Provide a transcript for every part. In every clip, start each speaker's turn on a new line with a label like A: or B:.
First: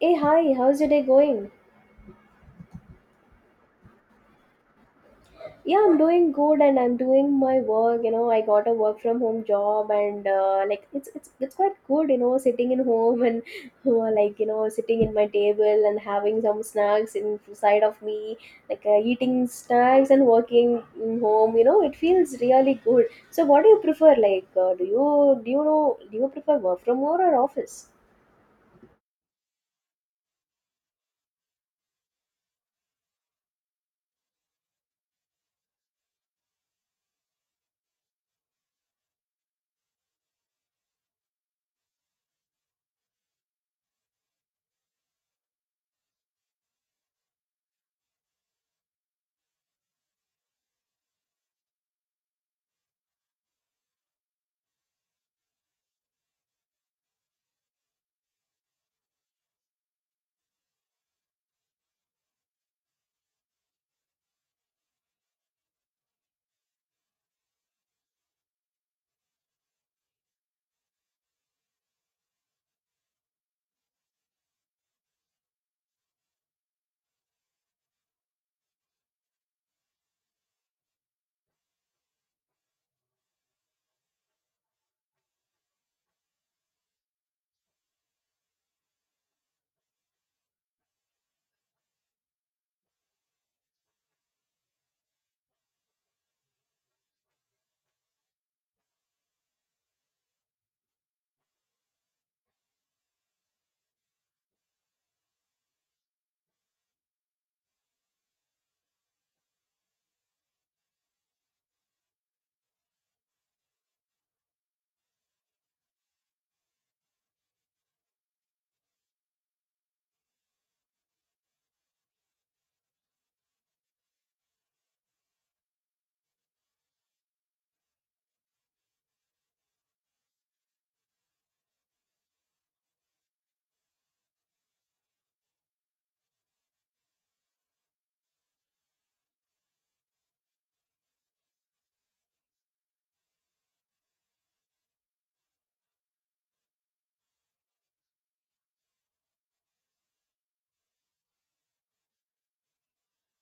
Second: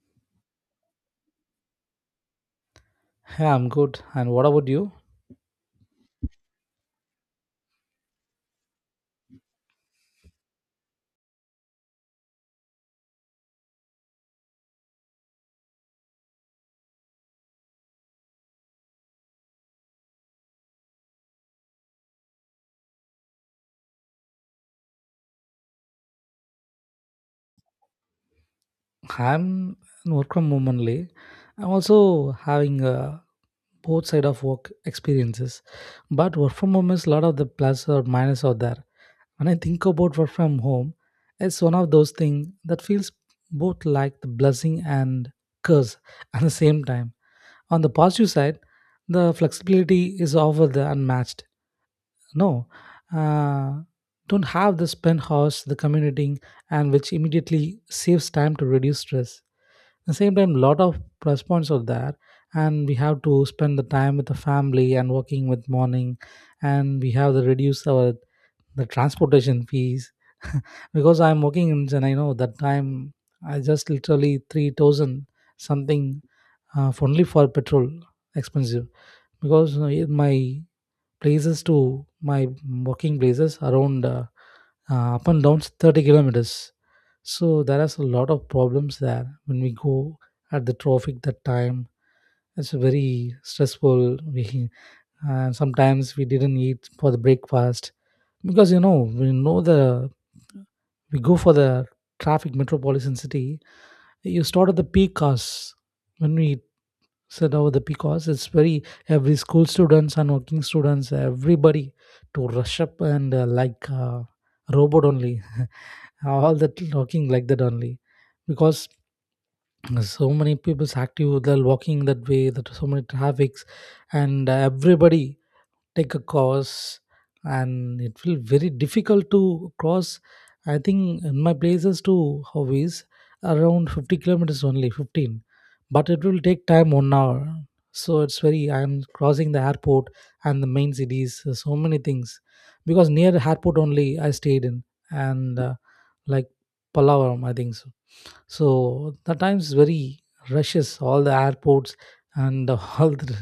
A: Hey, hi, how's your day going?
B: Hey, I'm good. And what about you?
A: Yeah, I'm doing good and I'm doing my work. You know, I got a work from home job and like it's quite good, you know, sitting in home and like, you know, sitting in my table and having some snacks inside of me, like eating snacks and working in home, you know, it feels really good. So what do you prefer? Like, do you prefer work from home or office?
B: I'm in work from home only. I'm also having both side of work experiences, but work from home is a lot of the plus or minus out there. When I think about work from home, it's one of those things that feels both like the blessing and curse at the same time. On the positive side, the flexibility is over the unmatched. No, uh, don't have this penthouse, the commuting, and which immediately saves time to reduce stress. At the same time, lot of plus points are there, and we have to spend the time with the family and working with morning, and we have to reduce our the transportation fees because I'm working in and I know that time I just literally 3000 something for only for petrol expensive because you know, my places to my working places around up and down 30 kilometers. So there is a lot of problems there when we go at the traffic that time. It's very stressful. We and sometimes we didn't eat for the breakfast because you know we know the we go for the traffic metropolitan city you start at the peak hours when we sit over the peak hours it's very every school students and working students everybody to rush up and robot only all that walking like that only because so many people's active they're walking that way that so many traffics and everybody take a course and it will very difficult to cross. I think in my places to hobbies around 50 kilometers only 15, but it will take time 1 hour. So it's very I am crossing the airport and the main cities, so many things because near the airport only I stayed in and like palawaram I think so. So the time's very rushes all the airports and all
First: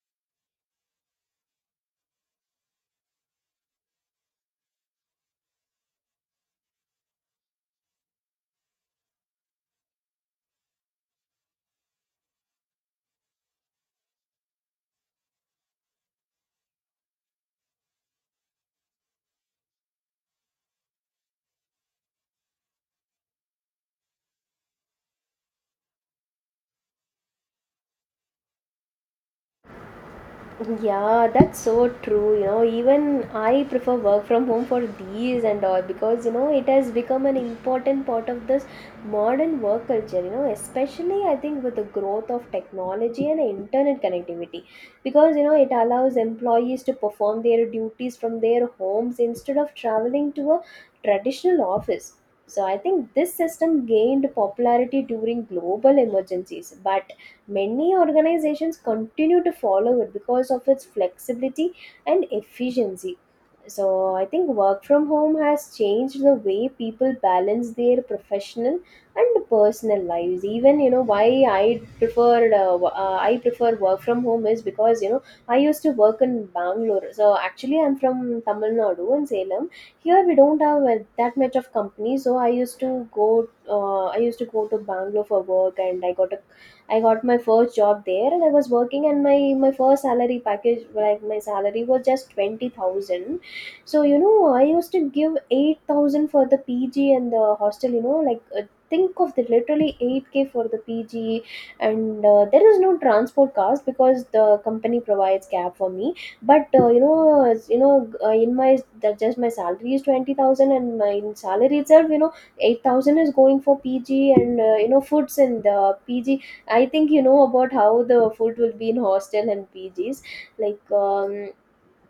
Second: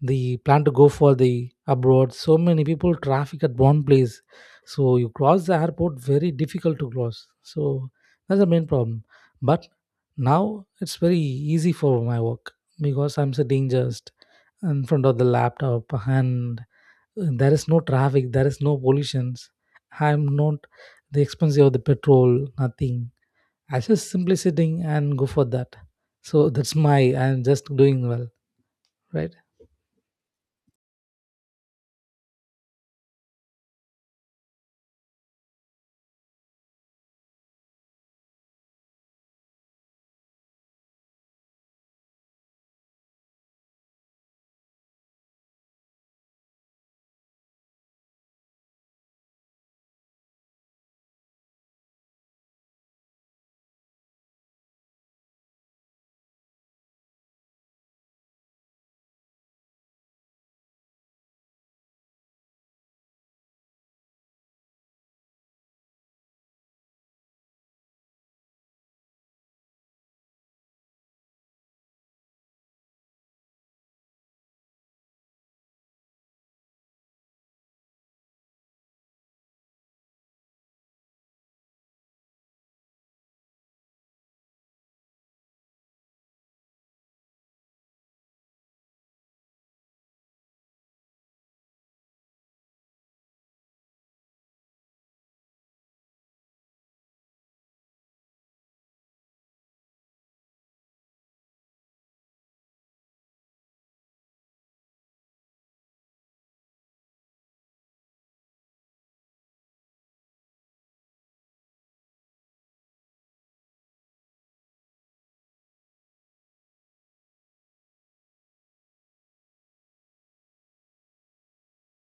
B: the plan to go for the abroad. So many people traffic at one place. So you cross the airport very difficult to cross. So that's the main problem. But now it's very easy for my work because I'm sitting just in front of the laptop and there is no traffic, there is no pollutions. I'm not the expensive of the petrol, nothing. I just simply sitting and go for that. So that's my I'm just doing well, right?
A: Yeah, that's so true. You know, even I prefer work from home for these and all because you know it has become an important part of this modern work culture. You know, especially I think with the growth of technology and internet connectivity, because you know it allows employees to perform their duties from their homes instead of traveling to a traditional office. So I think this system gained popularity during global emergencies, but many organizations continue to follow it because of its flexibility and efficiency. So, I think work from home has changed the way people balance their professional and personal lives. Even you know why I prefer work from home is because you know I used to work in Bangalore. So actually, I'm from Tamil Nadu and Salem. Here we don't have that much of company, so I used to go to Bangalore for work, and I got my first job there and I was working and my first salary package, like my salary was just 20,000. So you know I used to give 8,000 for the PG and the hostel, you know, like think of the literally 8k for the PG, and there is no transport cost because the company provides cab for me, but in my, that just my salary is 20,000, and my salary itself, you know, 8,000 is going for PG and you know foods in the PG. I think you know about how the food will be in hostel and PGs. Like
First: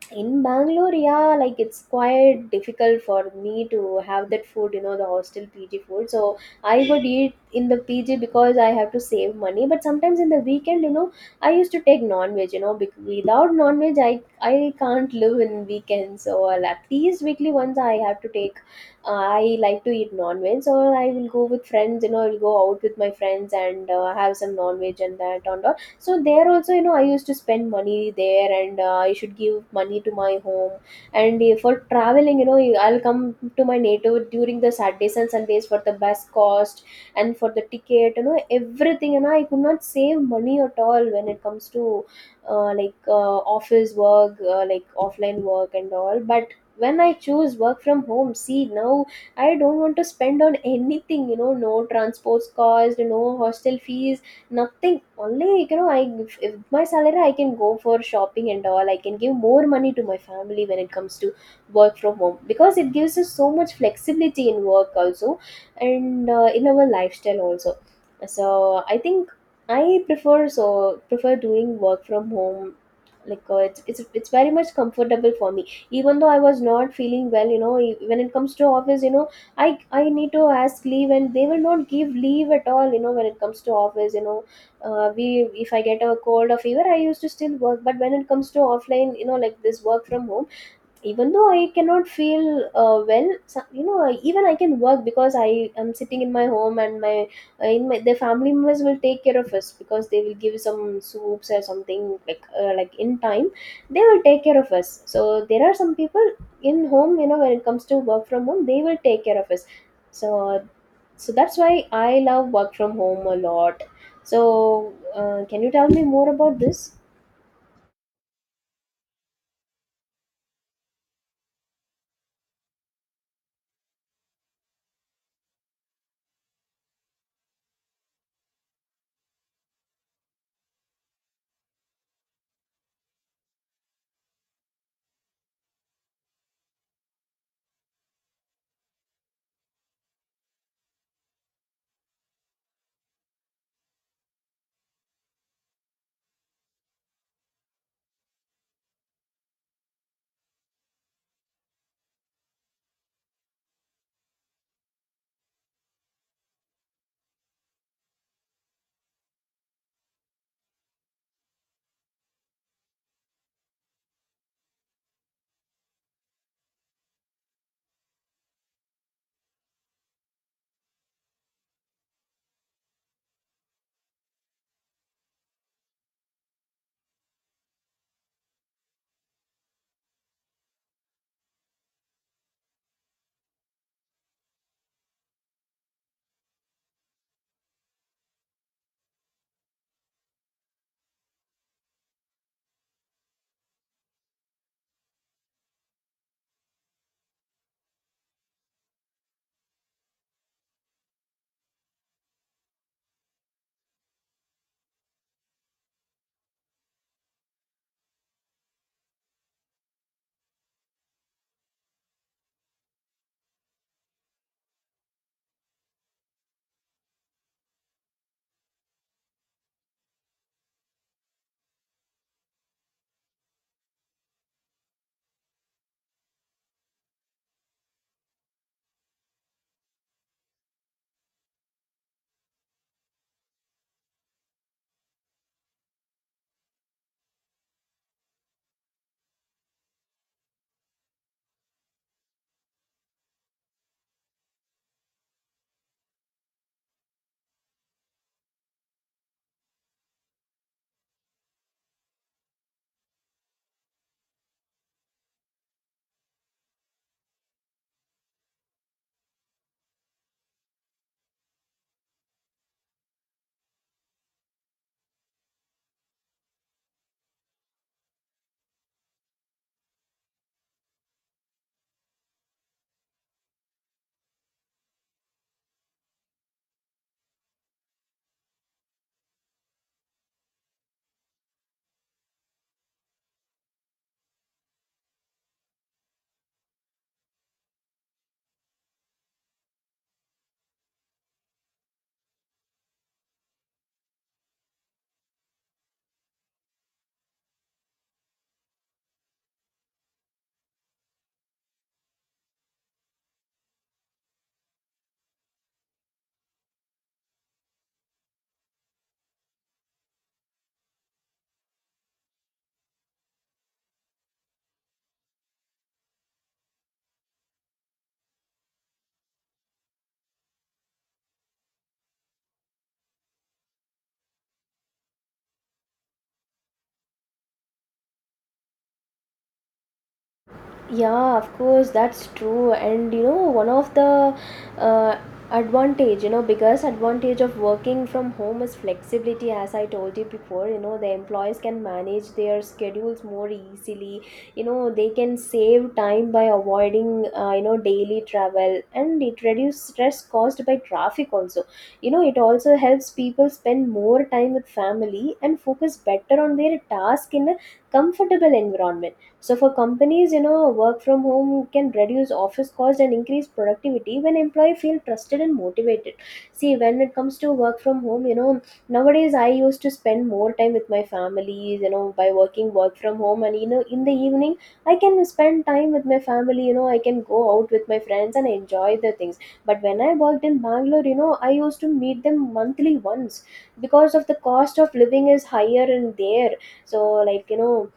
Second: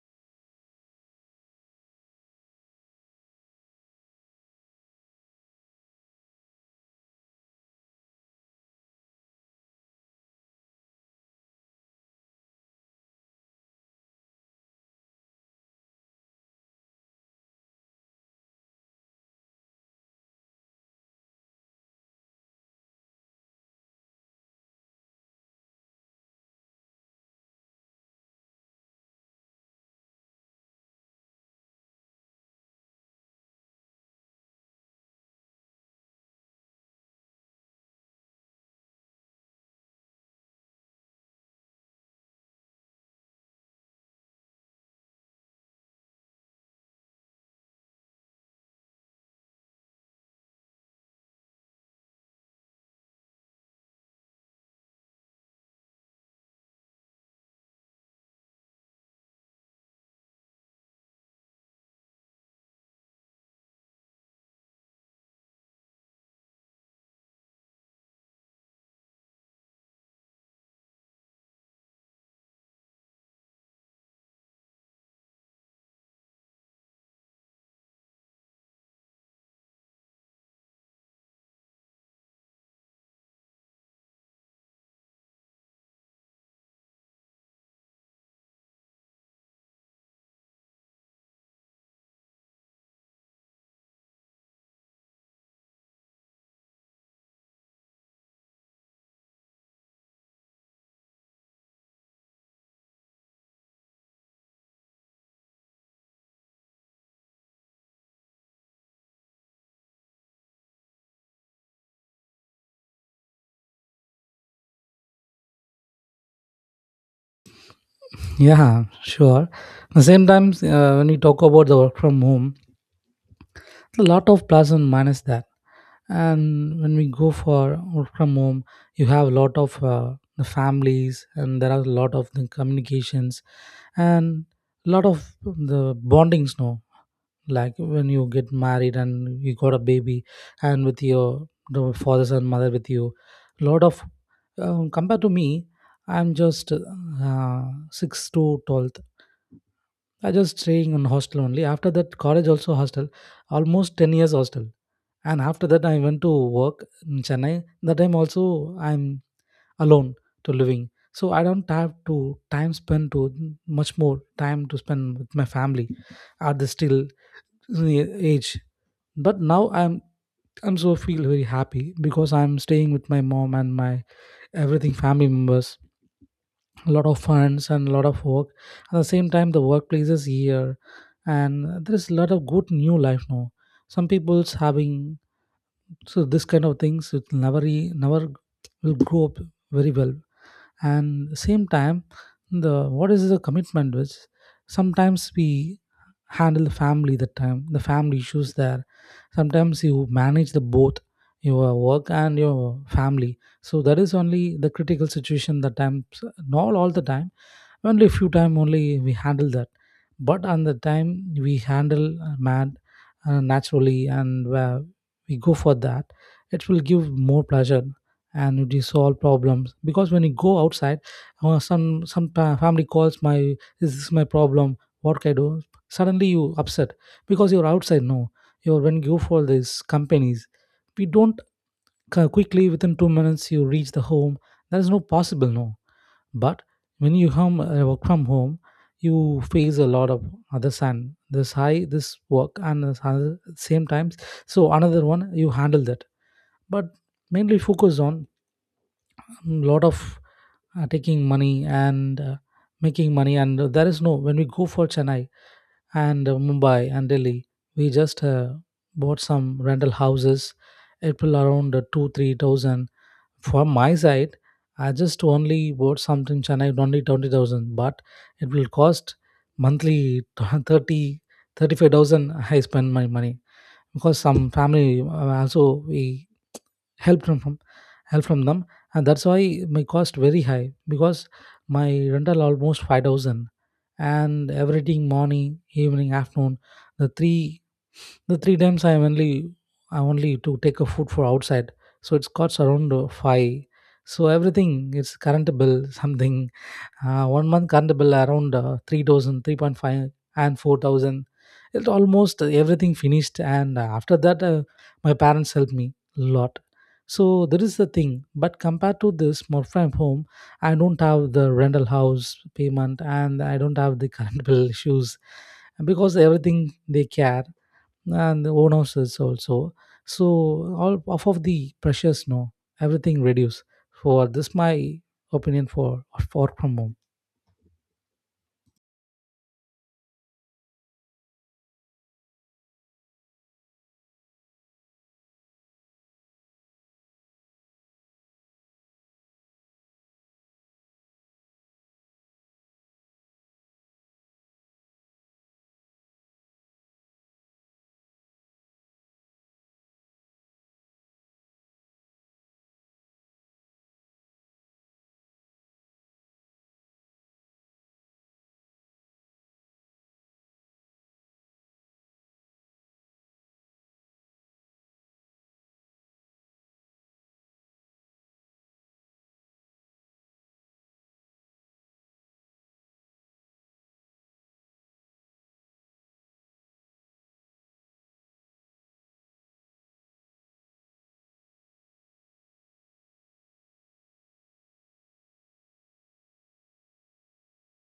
A: in Bangalore, yeah, like it's quite difficult for me to have that food, you know, the hostel PG food. So I would eat in the PG because I have to save money, but sometimes in the weekend, you know, I used to take non-veg, you know, without non-veg I can't live in weekends, so I'll at least weekly once I have to take. I like to eat non-veg, so I will go with friends, you know, I'll go out with my friends and have some non-veg and that on. So there also, you know, I used to spend money there, and I should give money to my home, and for traveling, you know, I'll come to my native during the Saturdays and Sundays. For the bus cost and for the ticket, you know, everything, you know, I could not save money at all when it comes to office work, like offline work and all. But when I choose work from home, see, now I don't want to spend on anything, you know, no transports cost, no hostel fees. Nothing. Only, like, you know, I if my salary, I can go for shopping and all. I can give more money to my family when it comes to work from home because it gives us so much flexibility in work also, and in our lifestyle also. So I think I prefer doing work from home. Like it's very much comfortable for me. Even though I was not feeling well, you know, when it comes to office, you know, I need to ask leave and they will not give leave at all, you know, when it comes to office, you know, we if I get a cold or fever, I used to still work. But when it comes to offline, you know, like this work from home, even though I cannot feel well, even I can work, because I am sitting in my home, and my in my, the family members will take care of us, because they will give some soups or something, like in time they will take care of us. So there are some people in home, you know, when it comes to work from home, they will take care of us. So so that's why I love work from home a lot. So can you tell me more about this?
B: Yeah, sure. At the same time, when we talk about the work from home, a lot of plus and minus that. And when we go for work from home, you have a lot of the families, and there are a lot of the communications, and a lot of the bondings. No, like when you get married and you got a baby and with your the fathers and mother with you lot of compared to me I'm just 6 to 12th I just staying in hostel only after that college also hostel almost 10 years hostel and after that I went to work in Chennai. That time also I'm alone to living, so I don't have to time spend to much more time to spend with my family. Are the still the age but now I'm so feel very happy because I'm staying with my mom and my everything family members, a lot of funds and a lot of work. At the same time the workplace is here and there is a lot of good new life now some people's having, so this kind of things it never never will grow up very well. And same time the what is the commitment which sometimes we handle the family that time the family issues there sometimes you manage the both your work and your family so that is only the critical situation that time. So not all the time, only a few time only we handle that. But on the time we handle mad naturally and where we go for that, it will give more pleasure and it will solve problems because when you go outside, family calls my this is my problem, what can I do? Suddenly you upset because you're outside no you're when you go for these companies we don't quickly within 2 minutes you reach the home. That is no possible no. But when you home, work from home, you face a lot of other sand this high this work and this other same times. So another one you handle that. But mainly focus on lot of taking money and making money and there is no when we go for Chennai and Mumbai and Delhi. We just bought some rental houses, April around 2-3000. For my side, I just only bought something Chennai only 20,000, but it will cost monthly 30 35,000. I spend my money because some family also we help from from- help from them, and that's why my cost very high because my rental almost 5,000 and everything morning evening afternoon the three the three times I am only I only to take a food for outside. So it's costs around five. So everything it's current bill something, 1 month current bill around 3,000 and 4,000. It almost everything finished and after that my parents helped me a lot. So that is the thing but compared to this more from home I don't have the rental house payment and I don't have the current bill issues because everything they care and the owners is also. So all off of the pressures no, everything reduce for this my opinion for work from home.
A: Yeah, of course, that's true. And you know, one of the uh, advantage, you know, biggest advantage of working from home is flexibility, as I told you before. You know, the employees can manage their schedules more easily. You know, they can save time by avoiding, you know, daily travel, and it reduces stress caused by traffic also. You know, it also helps people spend more time with family and focus better on their task in a comfortable environment. So for companies, you know, work from home can reduce office costs and increase productivity when employee feel trusted and motivated. See, when it comes to work from home, you know, nowadays I used to spend more time with my family, you know, by working work from home, and you know, in the evening I can spend time with my family, you know, I can go out with my friends and enjoy the things. But when I worked in Bangalore, you know, I used to meet them monthly once because of the cost of living is higher in there. So like, you know,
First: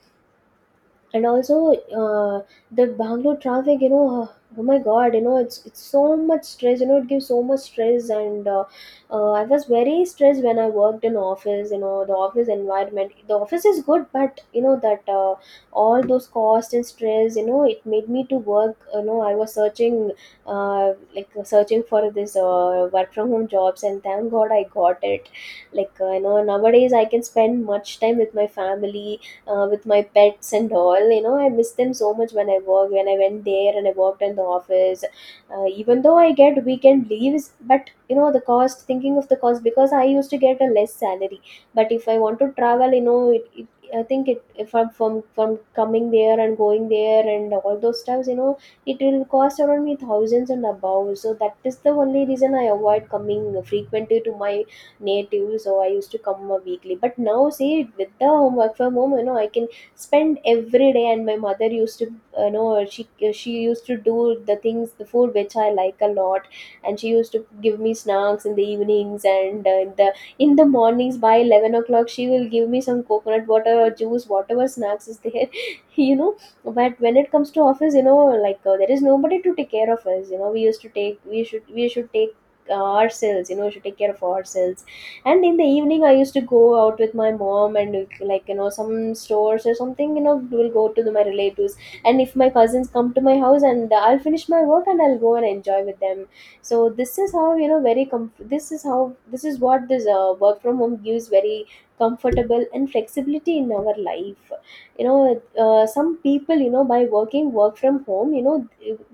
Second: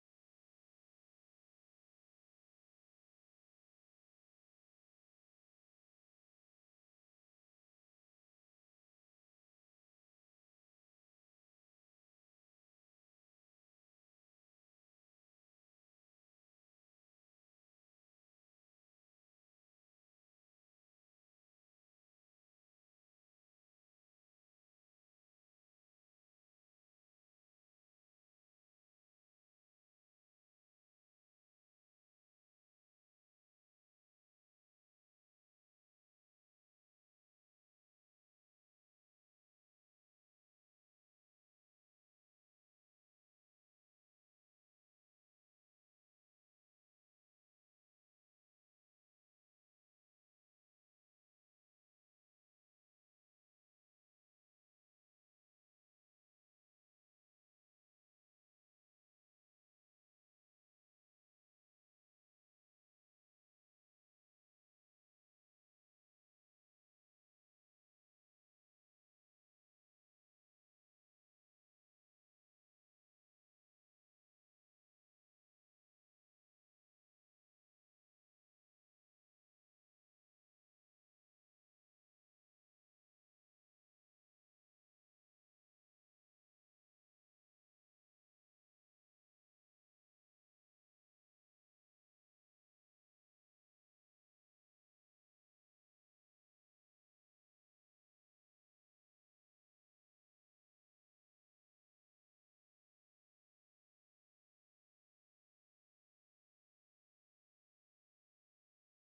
A: and also, uh, the Bangalore traffic, you know, oh my God, you know, it's so much stress. You know, it gives so much stress, and I was very stressed when I worked in office. You know, the office environment, the office is good, but you know that all those costs and stress, you know, it made me to work. You know, I was searching, searching for this work from home jobs, and thank God I got it. Like you know, nowadays I can spend much time with my family, with my pets and all, you know, I miss them so much when I work, when I went there and I worked in the office. Even though I get weekend leaves, but you know the cost, thinking of the cost, because I used to get a less salary. But if I want to travel, you know, it, I think it, if I'm from coming there and going there and all those stuffs, you know, it will cost around me thousands and above. So that is the only reason I avoid coming frequently to my native. So I used to come a weekly, but now see, with the home, work from home, you know, I can spend every day. And my mother used to, you know, she used to do the things, the food which I like a lot, and she used to give me snacks in the evenings, and in the mornings by 11 o'clock she will give me some coconut water or juice, whatever snacks is there. You know, but when it comes to office, you know, like there is nobody to take care of us, you know, we should we should take ourselves, you know, we should take care of ourselves. And in the evening, I used to go out with my mom and, like, you know, some stores or something, you know, we'll go to the, my relatives, and if my cousins come to my house, and I'll finish my work and I'll go and enjoy with them. So this is how, you know, very this is how, this is what this work from home gives, very comfortable and flexibility in our life, you know. Some people, you know, by working work from home, you know,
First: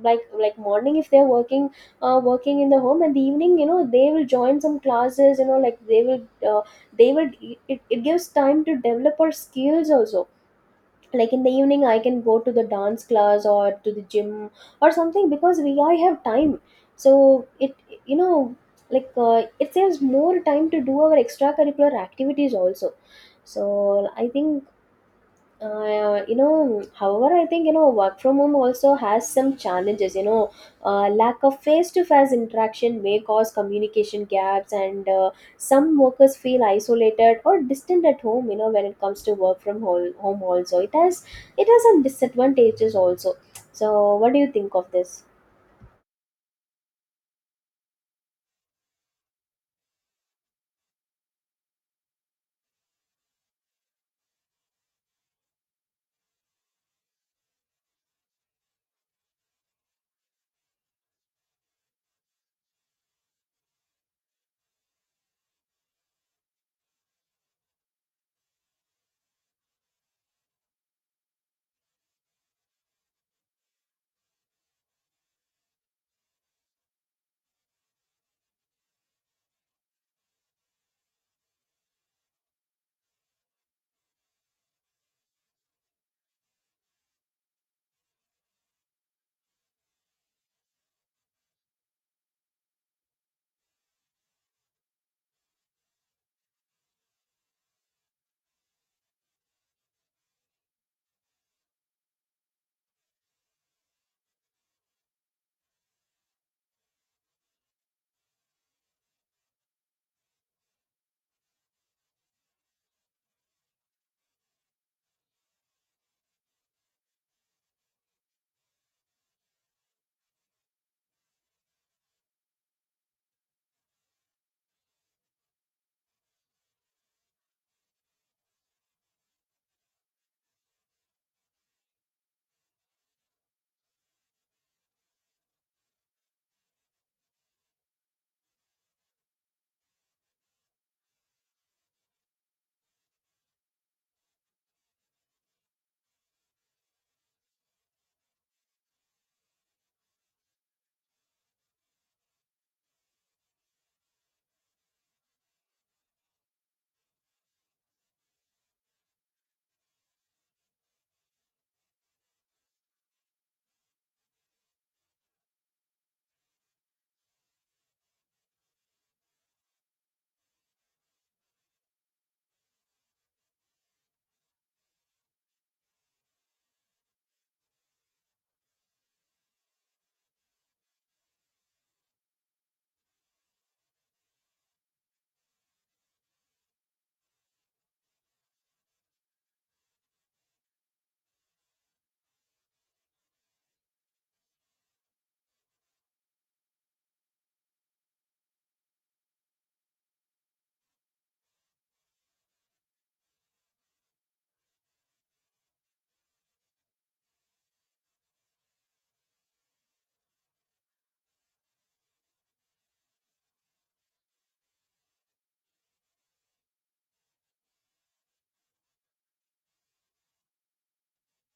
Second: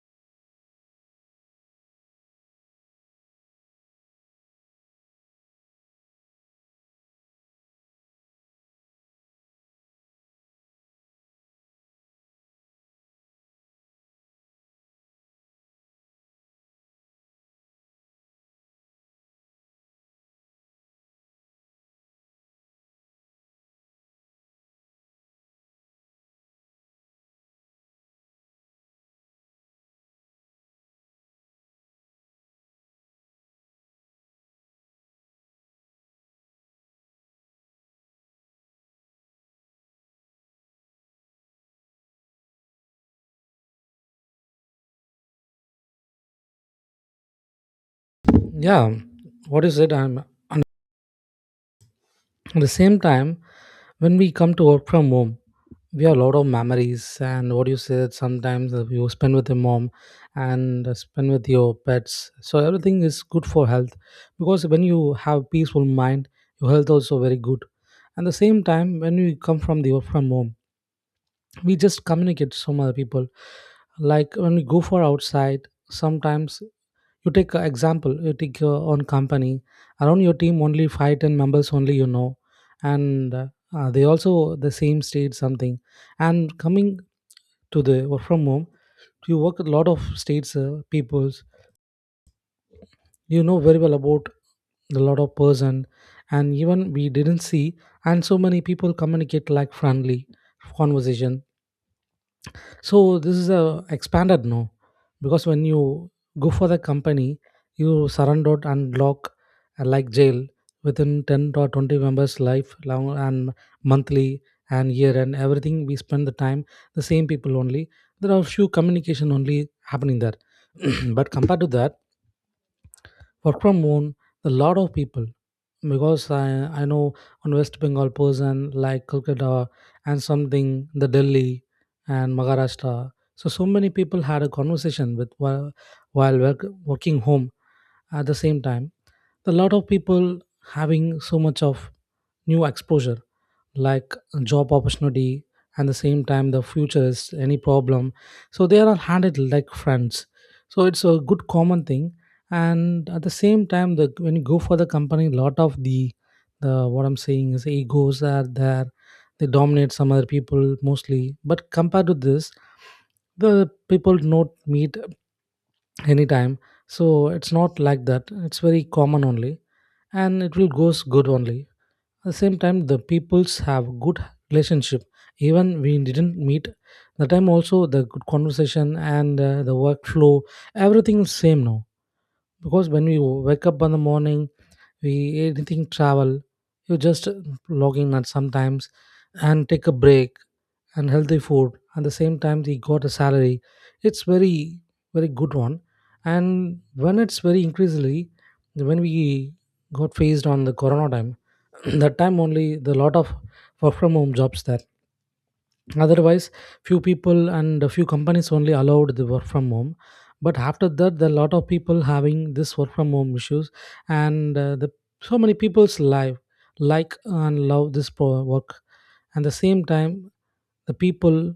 A: like morning if they're working, working in the home, and the evening, you know, they will join some classes, you know, like uh, they will, it gives time to develop our skills also. Like in the evening, I can go to the dance class or to the gym or something, because we I have time. So it, you know, like it saves more time to do our extracurricular activities also. So I think, you know, however, I think you know work from home also has some challenges. You know, lack of face-to-face interaction may cause communication gaps, and some workers feel isolated or distant at home. You know, when it comes to work from home, home also it has some disadvantages also. So, what do you think of this?
B: Yeah, what is it? I'm at the same time when we come to work from home, we have a lot of memories. And what you said, sometimes you spend with your mom and spend with your pets. So everything is good for health because when you have peaceful mind, your health also very good. And the same time, when you come from the work from home, we just communicate to some other people like when we go for outside sometimes, you take an example you take your own company around your team only 5-10 members only you know. And they also the same state something and coming to the work from home you work with a lot of states peoples you know very well about a lot of person, and even we didn't see and so many people communicate like friendly conversation. So this is a expanded no because when you go for the company you surrender and lock, like jail within 10 or 20 members life long and monthly and year and everything we spend the time the same people only. There are few communication only happening there. But compared to that work from home a lot of people because I know one west bengal person like Kolkata and something the Delhi and Maharashtra. So so many people had a conversation with while work, working home. At the same time a lot of people having so much of new exposure like job opportunity and the same time the future is any problem so they are handled like friends. So it's a good common thing. And at the same time the when you go for the company lot of the what I'm saying is egos are there, they dominate some other people mostly. But compared to this the people do not meet anytime, so it's not like that it's very common only and it will goes good only. At the same time, the peoples have good relationship. Even we didn't meet, the time also the good conversation and the workflow, everything is same now. Because when we wake up in the morning, we anything travel, you just log in at sometimes and take a break and healthy food. At the same time he got a salary, it's very very good one. And when it's very increasingly, when we got faced on the corona time, that time only the lot of work from home jobs there. Otherwise few people and a few companies only allowed the work from home, but after that there are a lot of people having this work from home issues. And So many people's life, like, and love this work. And the same time the people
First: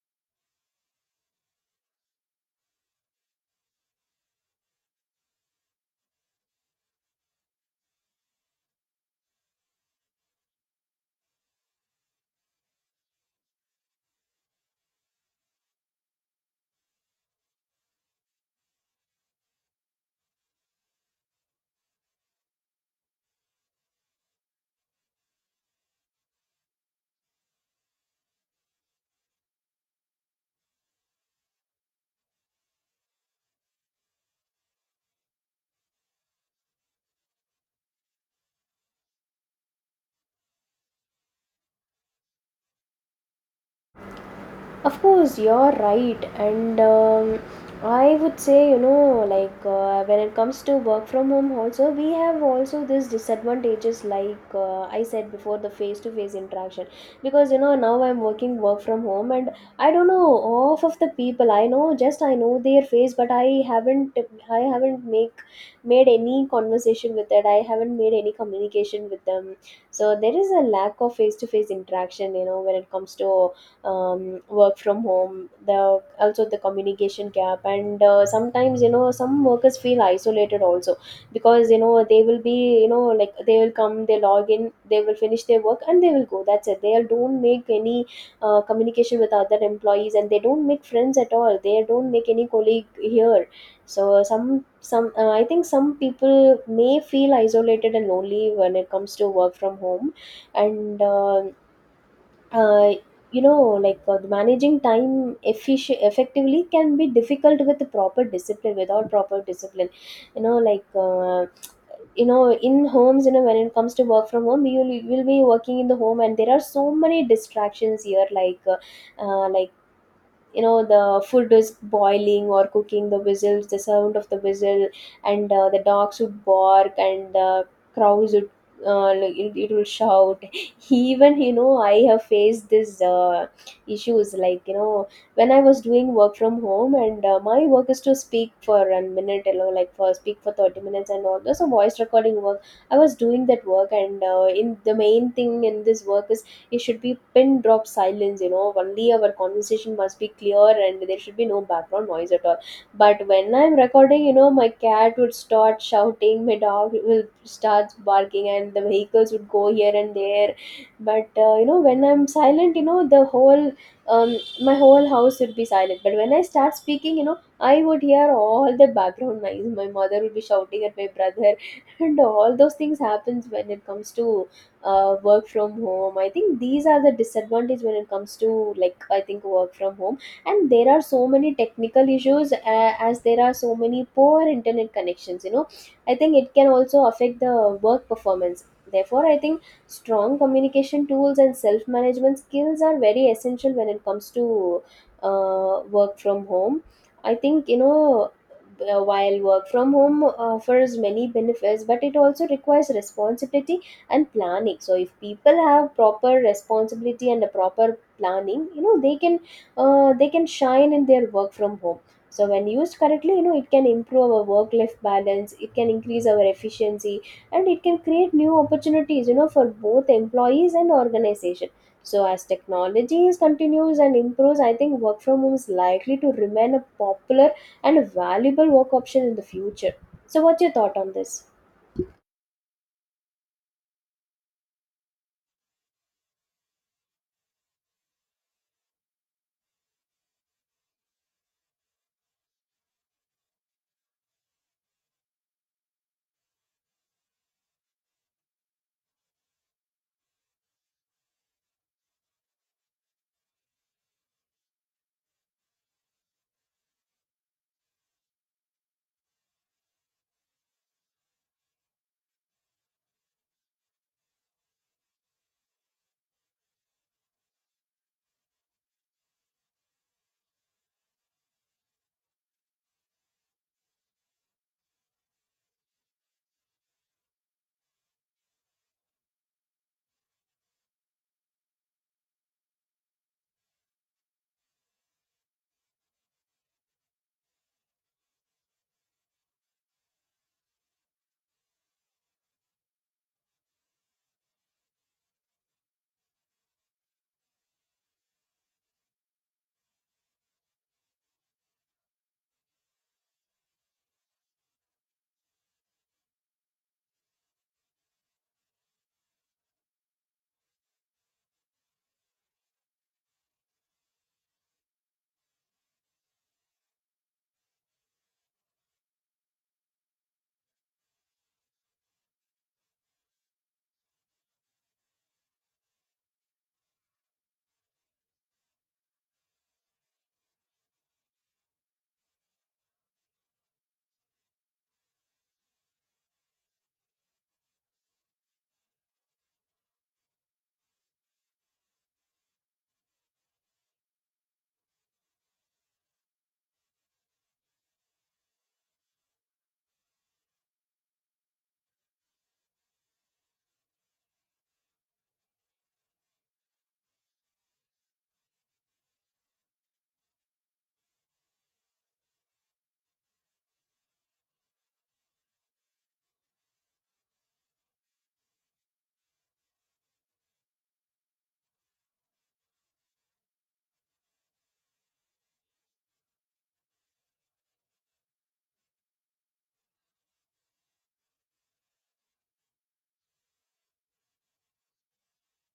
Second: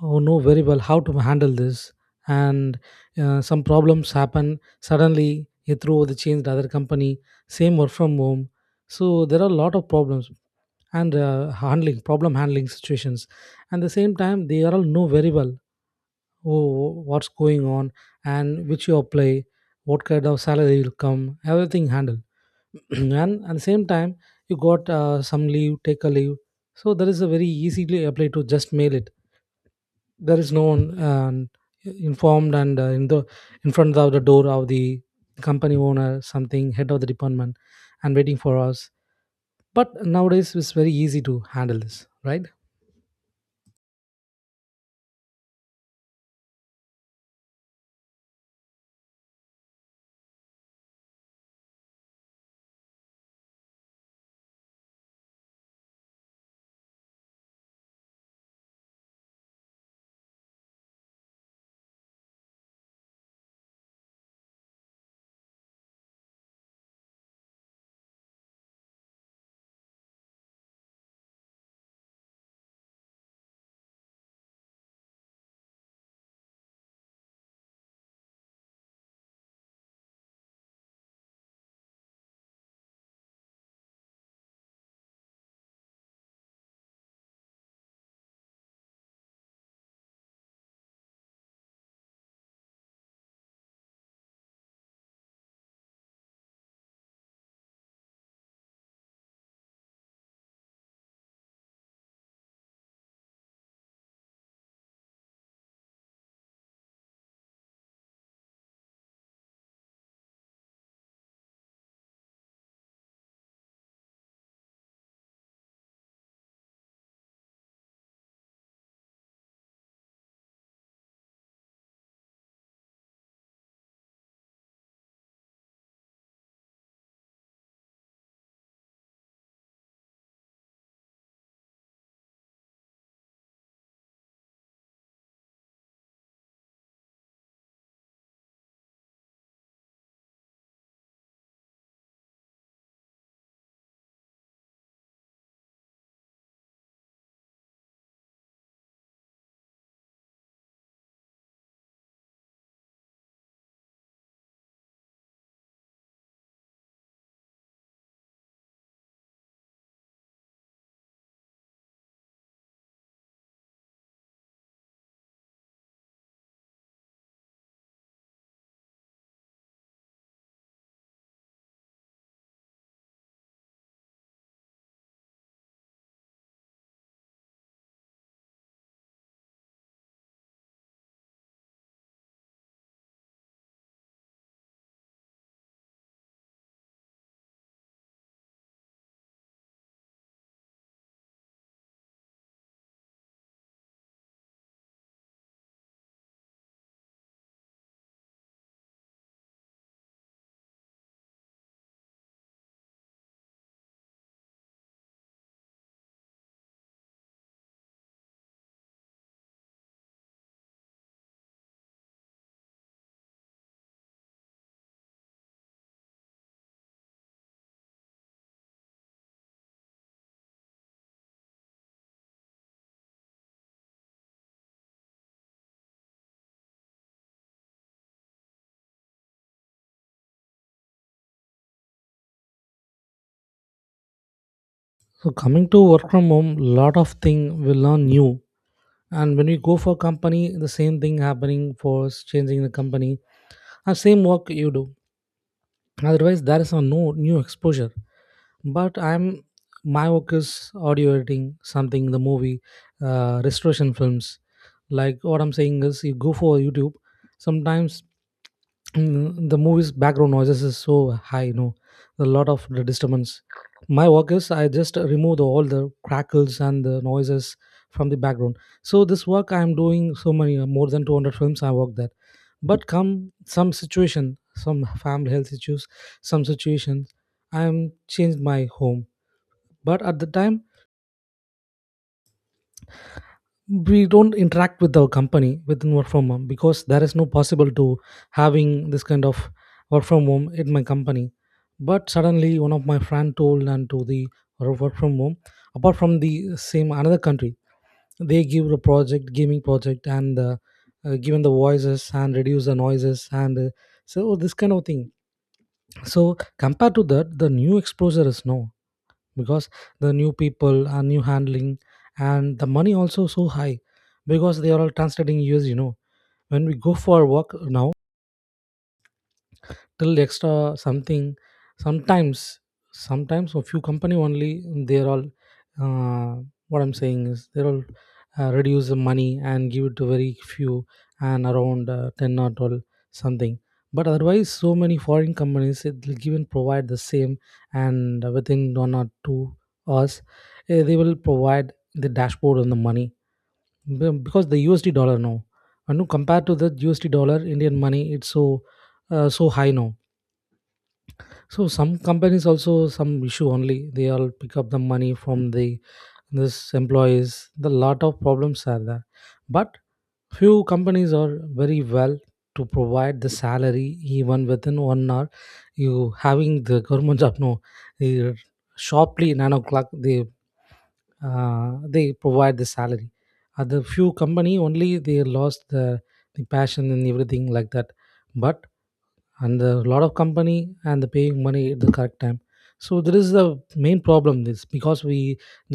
B: who know very well how to handle this. And Some problems happen, suddenly you throw the change to other company, same work from home. So there are a lot of problems and handling problem, handling situations. And the same time they all know very well, oh what's going on, and which you apply, what kind of salary will come, everything handled. And at the same time, you got some leave, take a leave. So there is a very easily apply to just mail it. There is no one, informed, and in the in front of the door of the company owner, something head of the department, and waiting for us. But nowadays it's very easy to handle this, right?
A: Of course, you're right. And I would say, you know, when it comes to work from home, also, we have also these disadvantages, I said before, the face to face interaction. Because, you know, now I'm working work from home and I don't know half of the people I know, just I know their face, but haven't, I haven't make made any conversation with it. I haven't made any communication with them. So there is a lack of face to face interaction, you know, when it comes to work from home, the also the communication gap, and sometimes, you know, some workers feel isolated also, because, you know, they will be, you know, like, they will come, they log in, they will finish their work and they will go, that's it. They don't make any communication with other employees, and they don't make friends at all, they don't make any colleague here. So some I think some people may feel isolated and lonely when it comes to work from home. And uh, you know like Managing time effectively can be difficult with proper discipline, without proper discipline. You know, you know, in homes, you know, when it comes to work from home, you will be working in the home and there are so many distractions here, like you know, the food is boiling or cooking, the whistles, the sound of the whistle, and the dogs would bark and the crows would like, it will shout. Even, you know, I have faced this issues, like, you know, when I was doing work from home and my work is to speak for a minute, you know, like, for speak for 30 minutes and all those, a voice recording work. I was doing that work, and in the main thing in this work is it should be pin drop silence, you know, only our conversation must be clear and there should be no background noise at all. But when I'm recording, you know, my cat would start shouting, my dog will start barking, and the vehicles would go here and there. But you know, when I'm silent, you know, the whole my whole house would be silent, but when I start speaking, you know, I would hear all the background noise, my mother would be shouting at my brother and all those things happens. When it comes to work from home, I think these are the disadvantage when it comes to, like, I think, work from home. And there are so many technical issues, as there are so many poor internet connections, you know, I think it can also affect the work performance. Therefore, I think strong communication tools and self management skills are very essential when it comes to work from home. I think, you know, while work from home offers many benefits, but it also requires responsibility and planning. So if people have proper responsibility and a proper planning, you know, they can shine in their work from home. So when used correctly, you know, it can improve our work life balance, it can increase our efficiency, and it can create new opportunities, you know, for both employees and organization. So as technology is continues and improves, I think work from home is likely to remain a popular and a valuable work option in the future. So what's your thought on this?
B: So coming to work from home, lot of thing will learn new. And when you go for company, the same thing happening for changing the company. Same work you do. Otherwise, there is a no new exposure. But I'm, my work is audio editing, something the movie, restoration films. Like what I'm saying is, you go for YouTube. Sometimes, Mm, the movie's background noises is so high, you know, a lot of the disturbance. My work is I just remove all the crackles and the noises from the background. So this work I'm doing so many, more than 200 films I work that. But come some situation, some family health issues, some situations, I'm changed my home. But at the time we don't interact with our company within work from home, because there is no possible to having this kind of work from home in my company. But suddenly one of my friend told, and to the work from home, apart from the same another country. They give a project, gaming project, and given the voices and reduce the noises and so this kind of thing. So compared to that, the new exposure is no, because the new people are new handling. And the money also so high, because they are all translating years, you know. When we go for work now, till extra something. Sometimes, sometimes a few company only, they're all, uh, what I'm saying is, they're all reduce the money and give it to very few, and around 10 or 12 something. But otherwise so many foreign companies it will give and provide the same, and within one or two hours, eh, they will provide the dashboard on the money. Because the USD dollar now, and no, compared to the USD dollar Indian money, it's so so high now. So some companies also some issue only, they all pick up the money from the this employees. The lot of problems are there, but few companies are very well to provide the salary even within one hour. You having the government job no, eh, sharply 9 o'clock they provide the salary. Other few company only they lost the passion and everything like that. But and a lot of company and the paying money at the correct time, so there is the main problem this. Because we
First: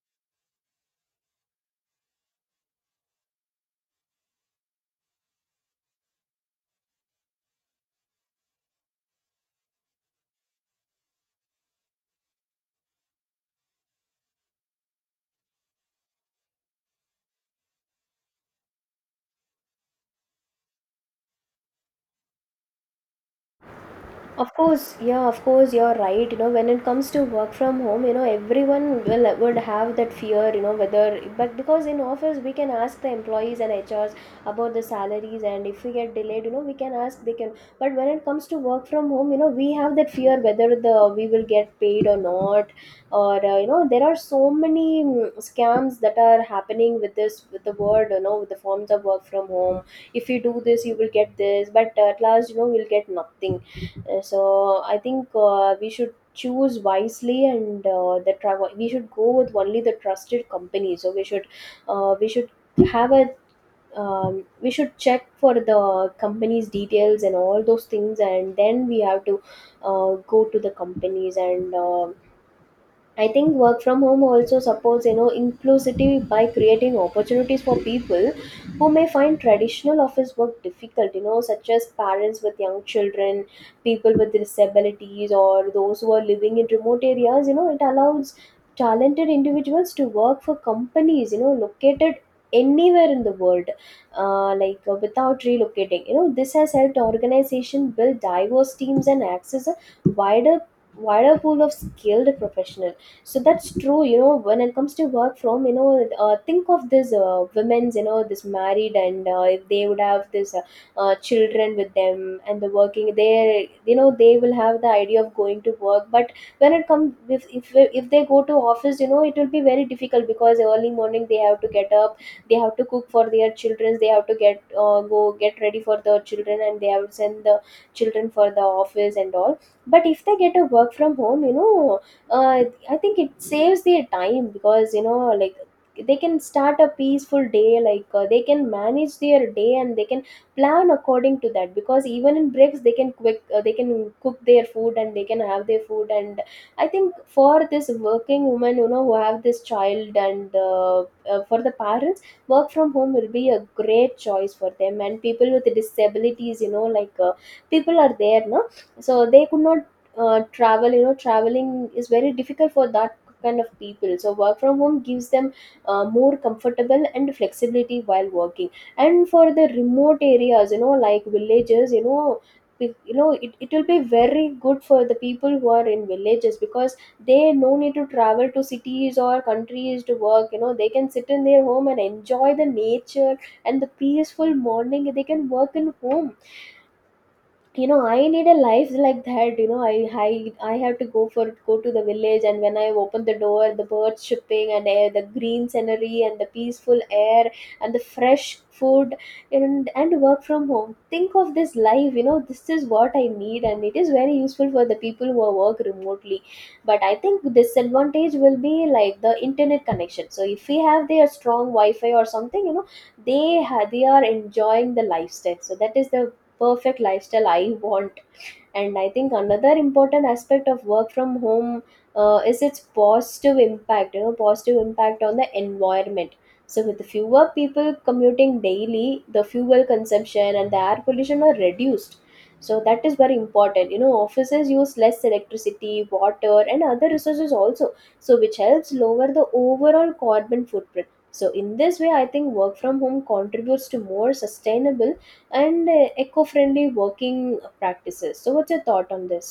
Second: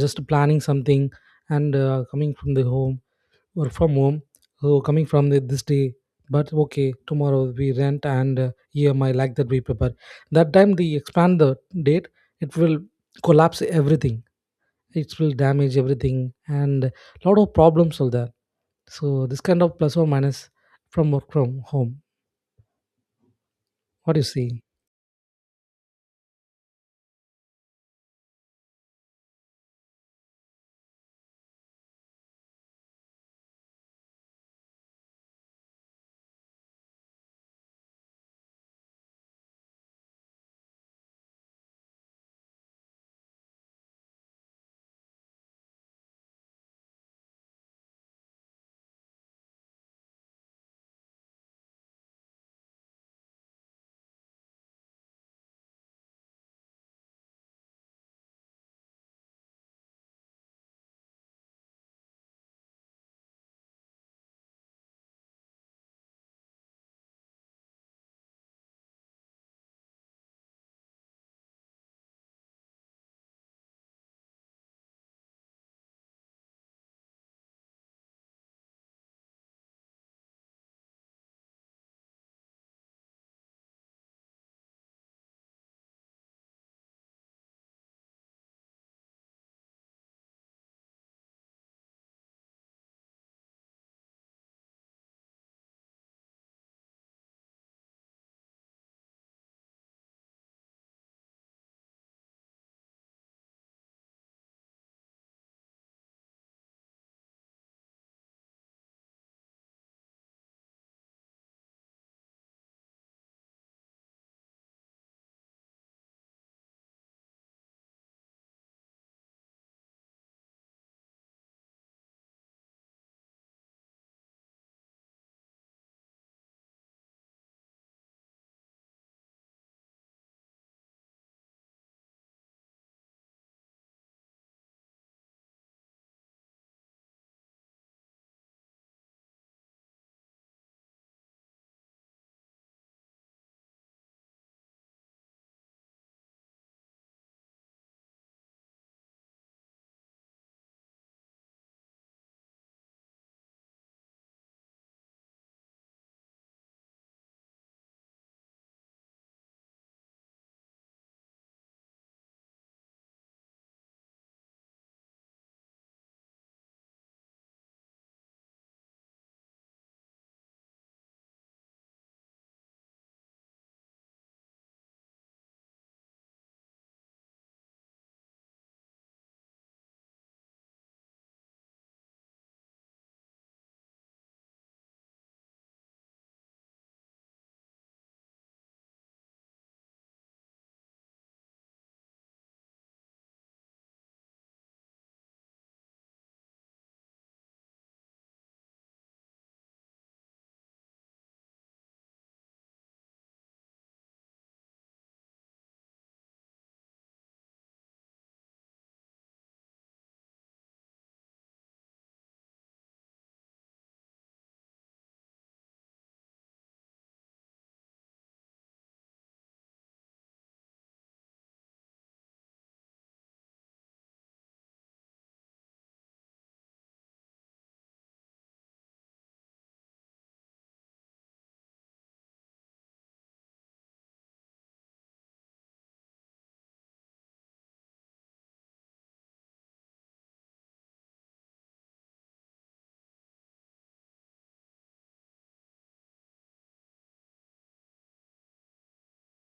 B: just planning something, and coming from the home or from home, so coming from this day. But okay tomorrow we rent and EMI like that, we prepare. That time they expand the date, it will collapse everything, it will damage everything. And lot of problems are there. So this kind of plus or minus from work from home, what do you
A: Of
B: see?
A: course, yeah, of course, you're right. You know, when it comes to work from home, you know, everyone will would have that fear, you know, whether, but because in office we can ask the employees and HRs about the salaries, and if we get delayed, you know, we can ask, they can. But when it comes to work from home, you know, we have that fear whether the we will get paid or not, or you know, there are so many scams that are happening with this, with the word, you know, with the forms of work from home. If you do this, you will get this, but at last, you know, we'll get nothing. So I think we should choose wisely, and the travel, we should go with only the trusted company. So we should uh, we should have a we should check for the company's details and all those things, and then we have to go to the companies. And I think work from home also supports, you know, inclusivity by creating opportunities for people who may find traditional office work difficult, you know, such as parents with young children, people with disabilities, or those who are living in remote areas. You know, it allows talented individuals to work for companies, you know, located anywhere in the world, without relocating. You know, this has helped organization build diverse teams and access a wider wider pool of skilled professionals. So that's true, you know, when it comes to work from, you know, think of this, women's, you know, this married, and if they would have this children with them and the working, they, you know, they will have the idea of going to work, but when it comes, if if they go to office, you know, it will be very difficult because early morning they have to get up, they have to cook for their children, they have to get go get ready for the children, and they have to send the children for the office and all. But if they get a work from home, you know, uh, I think it saves their time because, you know, like, they can start a peaceful day, like, they can manage their day and they can plan according to that, because even in breaks they can quick they can cook their food and they can have their food. And I think for this working woman, you know, who have this child, and for the parents, work from home will be a great choice for them. And people with disabilities, you know, people are there, no, so they could not travel, you know, traveling is very difficult for that kind of people, so work from home gives them more comfortable and flexibility while working. And for the remote areas, you know, like villages, you know, you know, it will be very good for the people who are in villages, because they no need to travel to cities or countries to work, you know, they can sit in their home and enjoy the nature and the peaceful morning, they can work in home. You know, I need a life like that, you know, i I have to go for go to the village, and when I open the door, the birds chirping and air, the green scenery and the peaceful air and the fresh food and work from home, think of this life, you know, this is what I need, and it is very useful for the people who are work remotely. But I think disadvantage will be like the internet connection, so if we have their strong wi-fi or something, you know, they are enjoying the lifestyle, so that is the perfect lifestyle I want. And I think another important aspect of work from home is its positive impact, you know, positive impact on the environment. So with fewer people commuting daily, the fuel consumption and the air pollution are reduced, so that is very important. You know, offices use less electricity, water, and other resources also, so which helps lower the overall carbon footprint. So in this way, I think work from home contributes to more sustainable and eco-friendly working practices. So what's your thought on this?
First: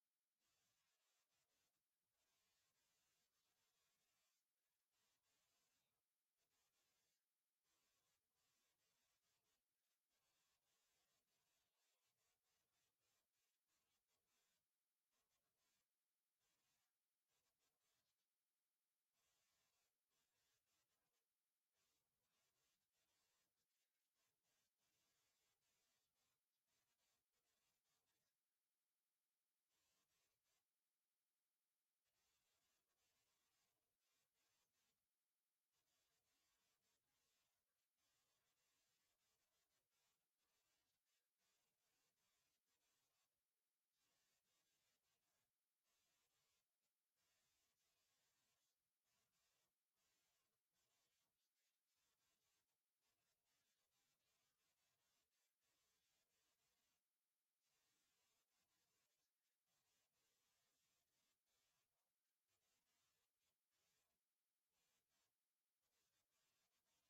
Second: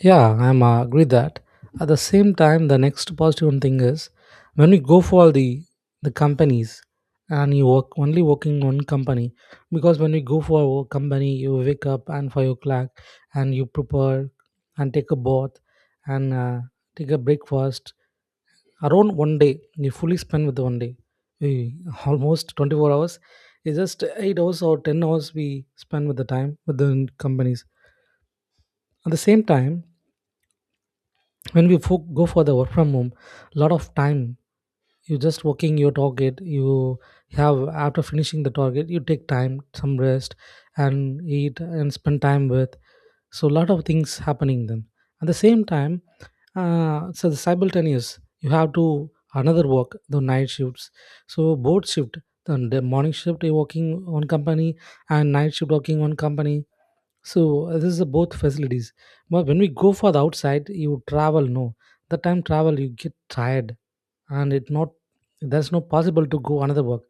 B: Yeah, I'm agree that. At the same time, the next positive, positive thing is when we go for the companies, and you work only working one company. Because when you go for a work company, you wake up and 5 o'clock, and you prepare and take a bath, and take a breakfast. Around one day, you fully spend with one day. We almost 24 hours, it's just 8 hours or 10 hours we spend with the time with the companies. At the same time, when we go for the work from home, a lot of time you just working your target you have. After finishing the target you take time some rest and eat and spend time with. So a lot of things happening then. At the same time, so the simultaneous you have to another work, the night shifts. So both shift, the morning shift you're working on company, and night shift working on company. So this is a both facilities. But when we go for the outside, you travel. No, the time travel you get tired, and it not, there's no possible to go another work.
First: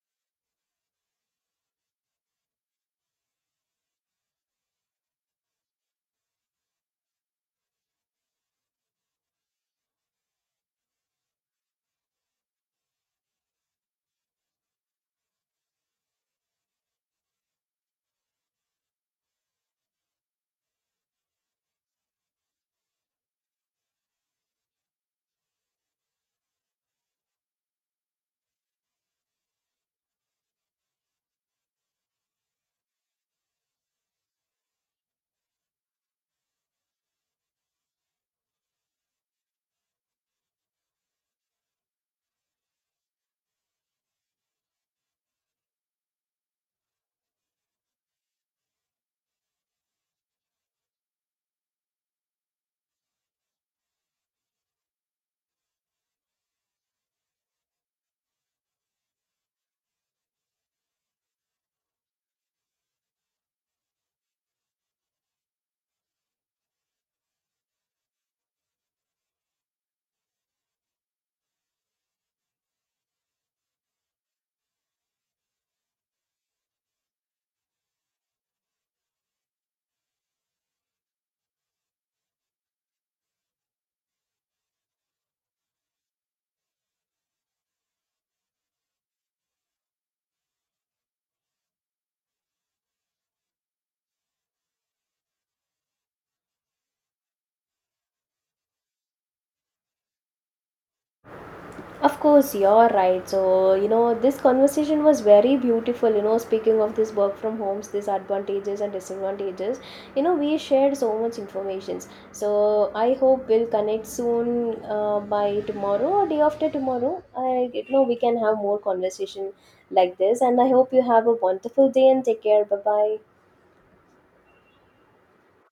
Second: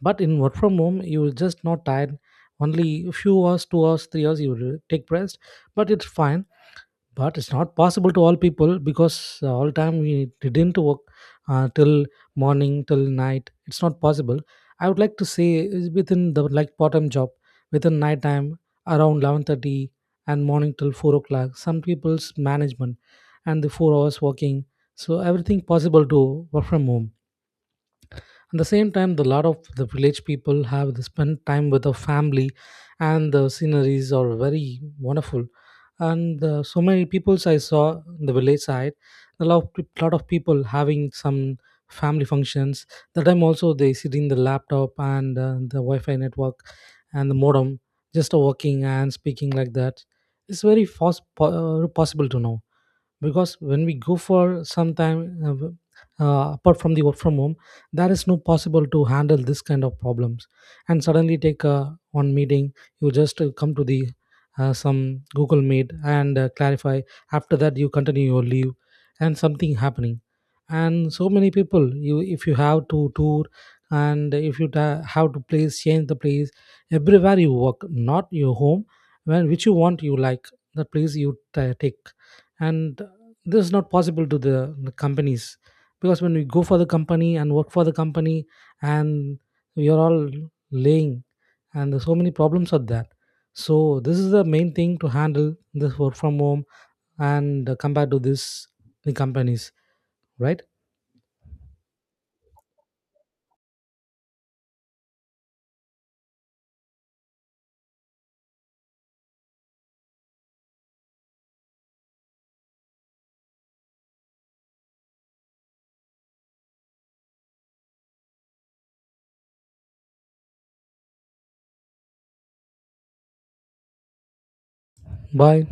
B: But in work from home, you are just not tired. Only few hours, 2 hours, 3 hours, you will take rest. But it's fine. But it's not possible to all people, because all time we didn't work till morning till night, it's not possible. I would like to say is within the, like, part time job. Within night time around 11:30 and morning till 4 o'clock, some people's management and the 4 hours working. So everything possible to work from home. At the same time, the lot of the village people have to spend time with the family, and the sceneries are very wonderful. And So many peoples I saw in the village side, a lot of, lot of people having some family functions. The time also they sit in the laptop and the Wi-Fi network and the modem, just working and speaking like that. It's very fast possible to know. Because when we go for some time apart from the work from home, there is no possible to handle this kind of problems. And suddenly take one meeting, you just come to the some Google meet and clarify. After that you continue your leave, and something happening. And so many people you, if you have to tour, and if you have to place, change the place, everywhere you work not your home. When which you want you like, the place you ta take. And this is not possible to the companies. Because when we go for the company and work for the company, and we are all laying, and there's so many problems of that. So this is the main thing to handle this work from home. And Compared to this, the companies, right?
A: Of course, you're right. So, you know, this conversation was very beautiful, you know, speaking of this work from homes, these advantages and disadvantages, you know, we shared so much information. So I hope we'll connect soon, by tomorrow or day after tomorrow, I you know, we can have more conversation like this, and I hope you have a wonderful day, and take care, bye bye.
B: Bye.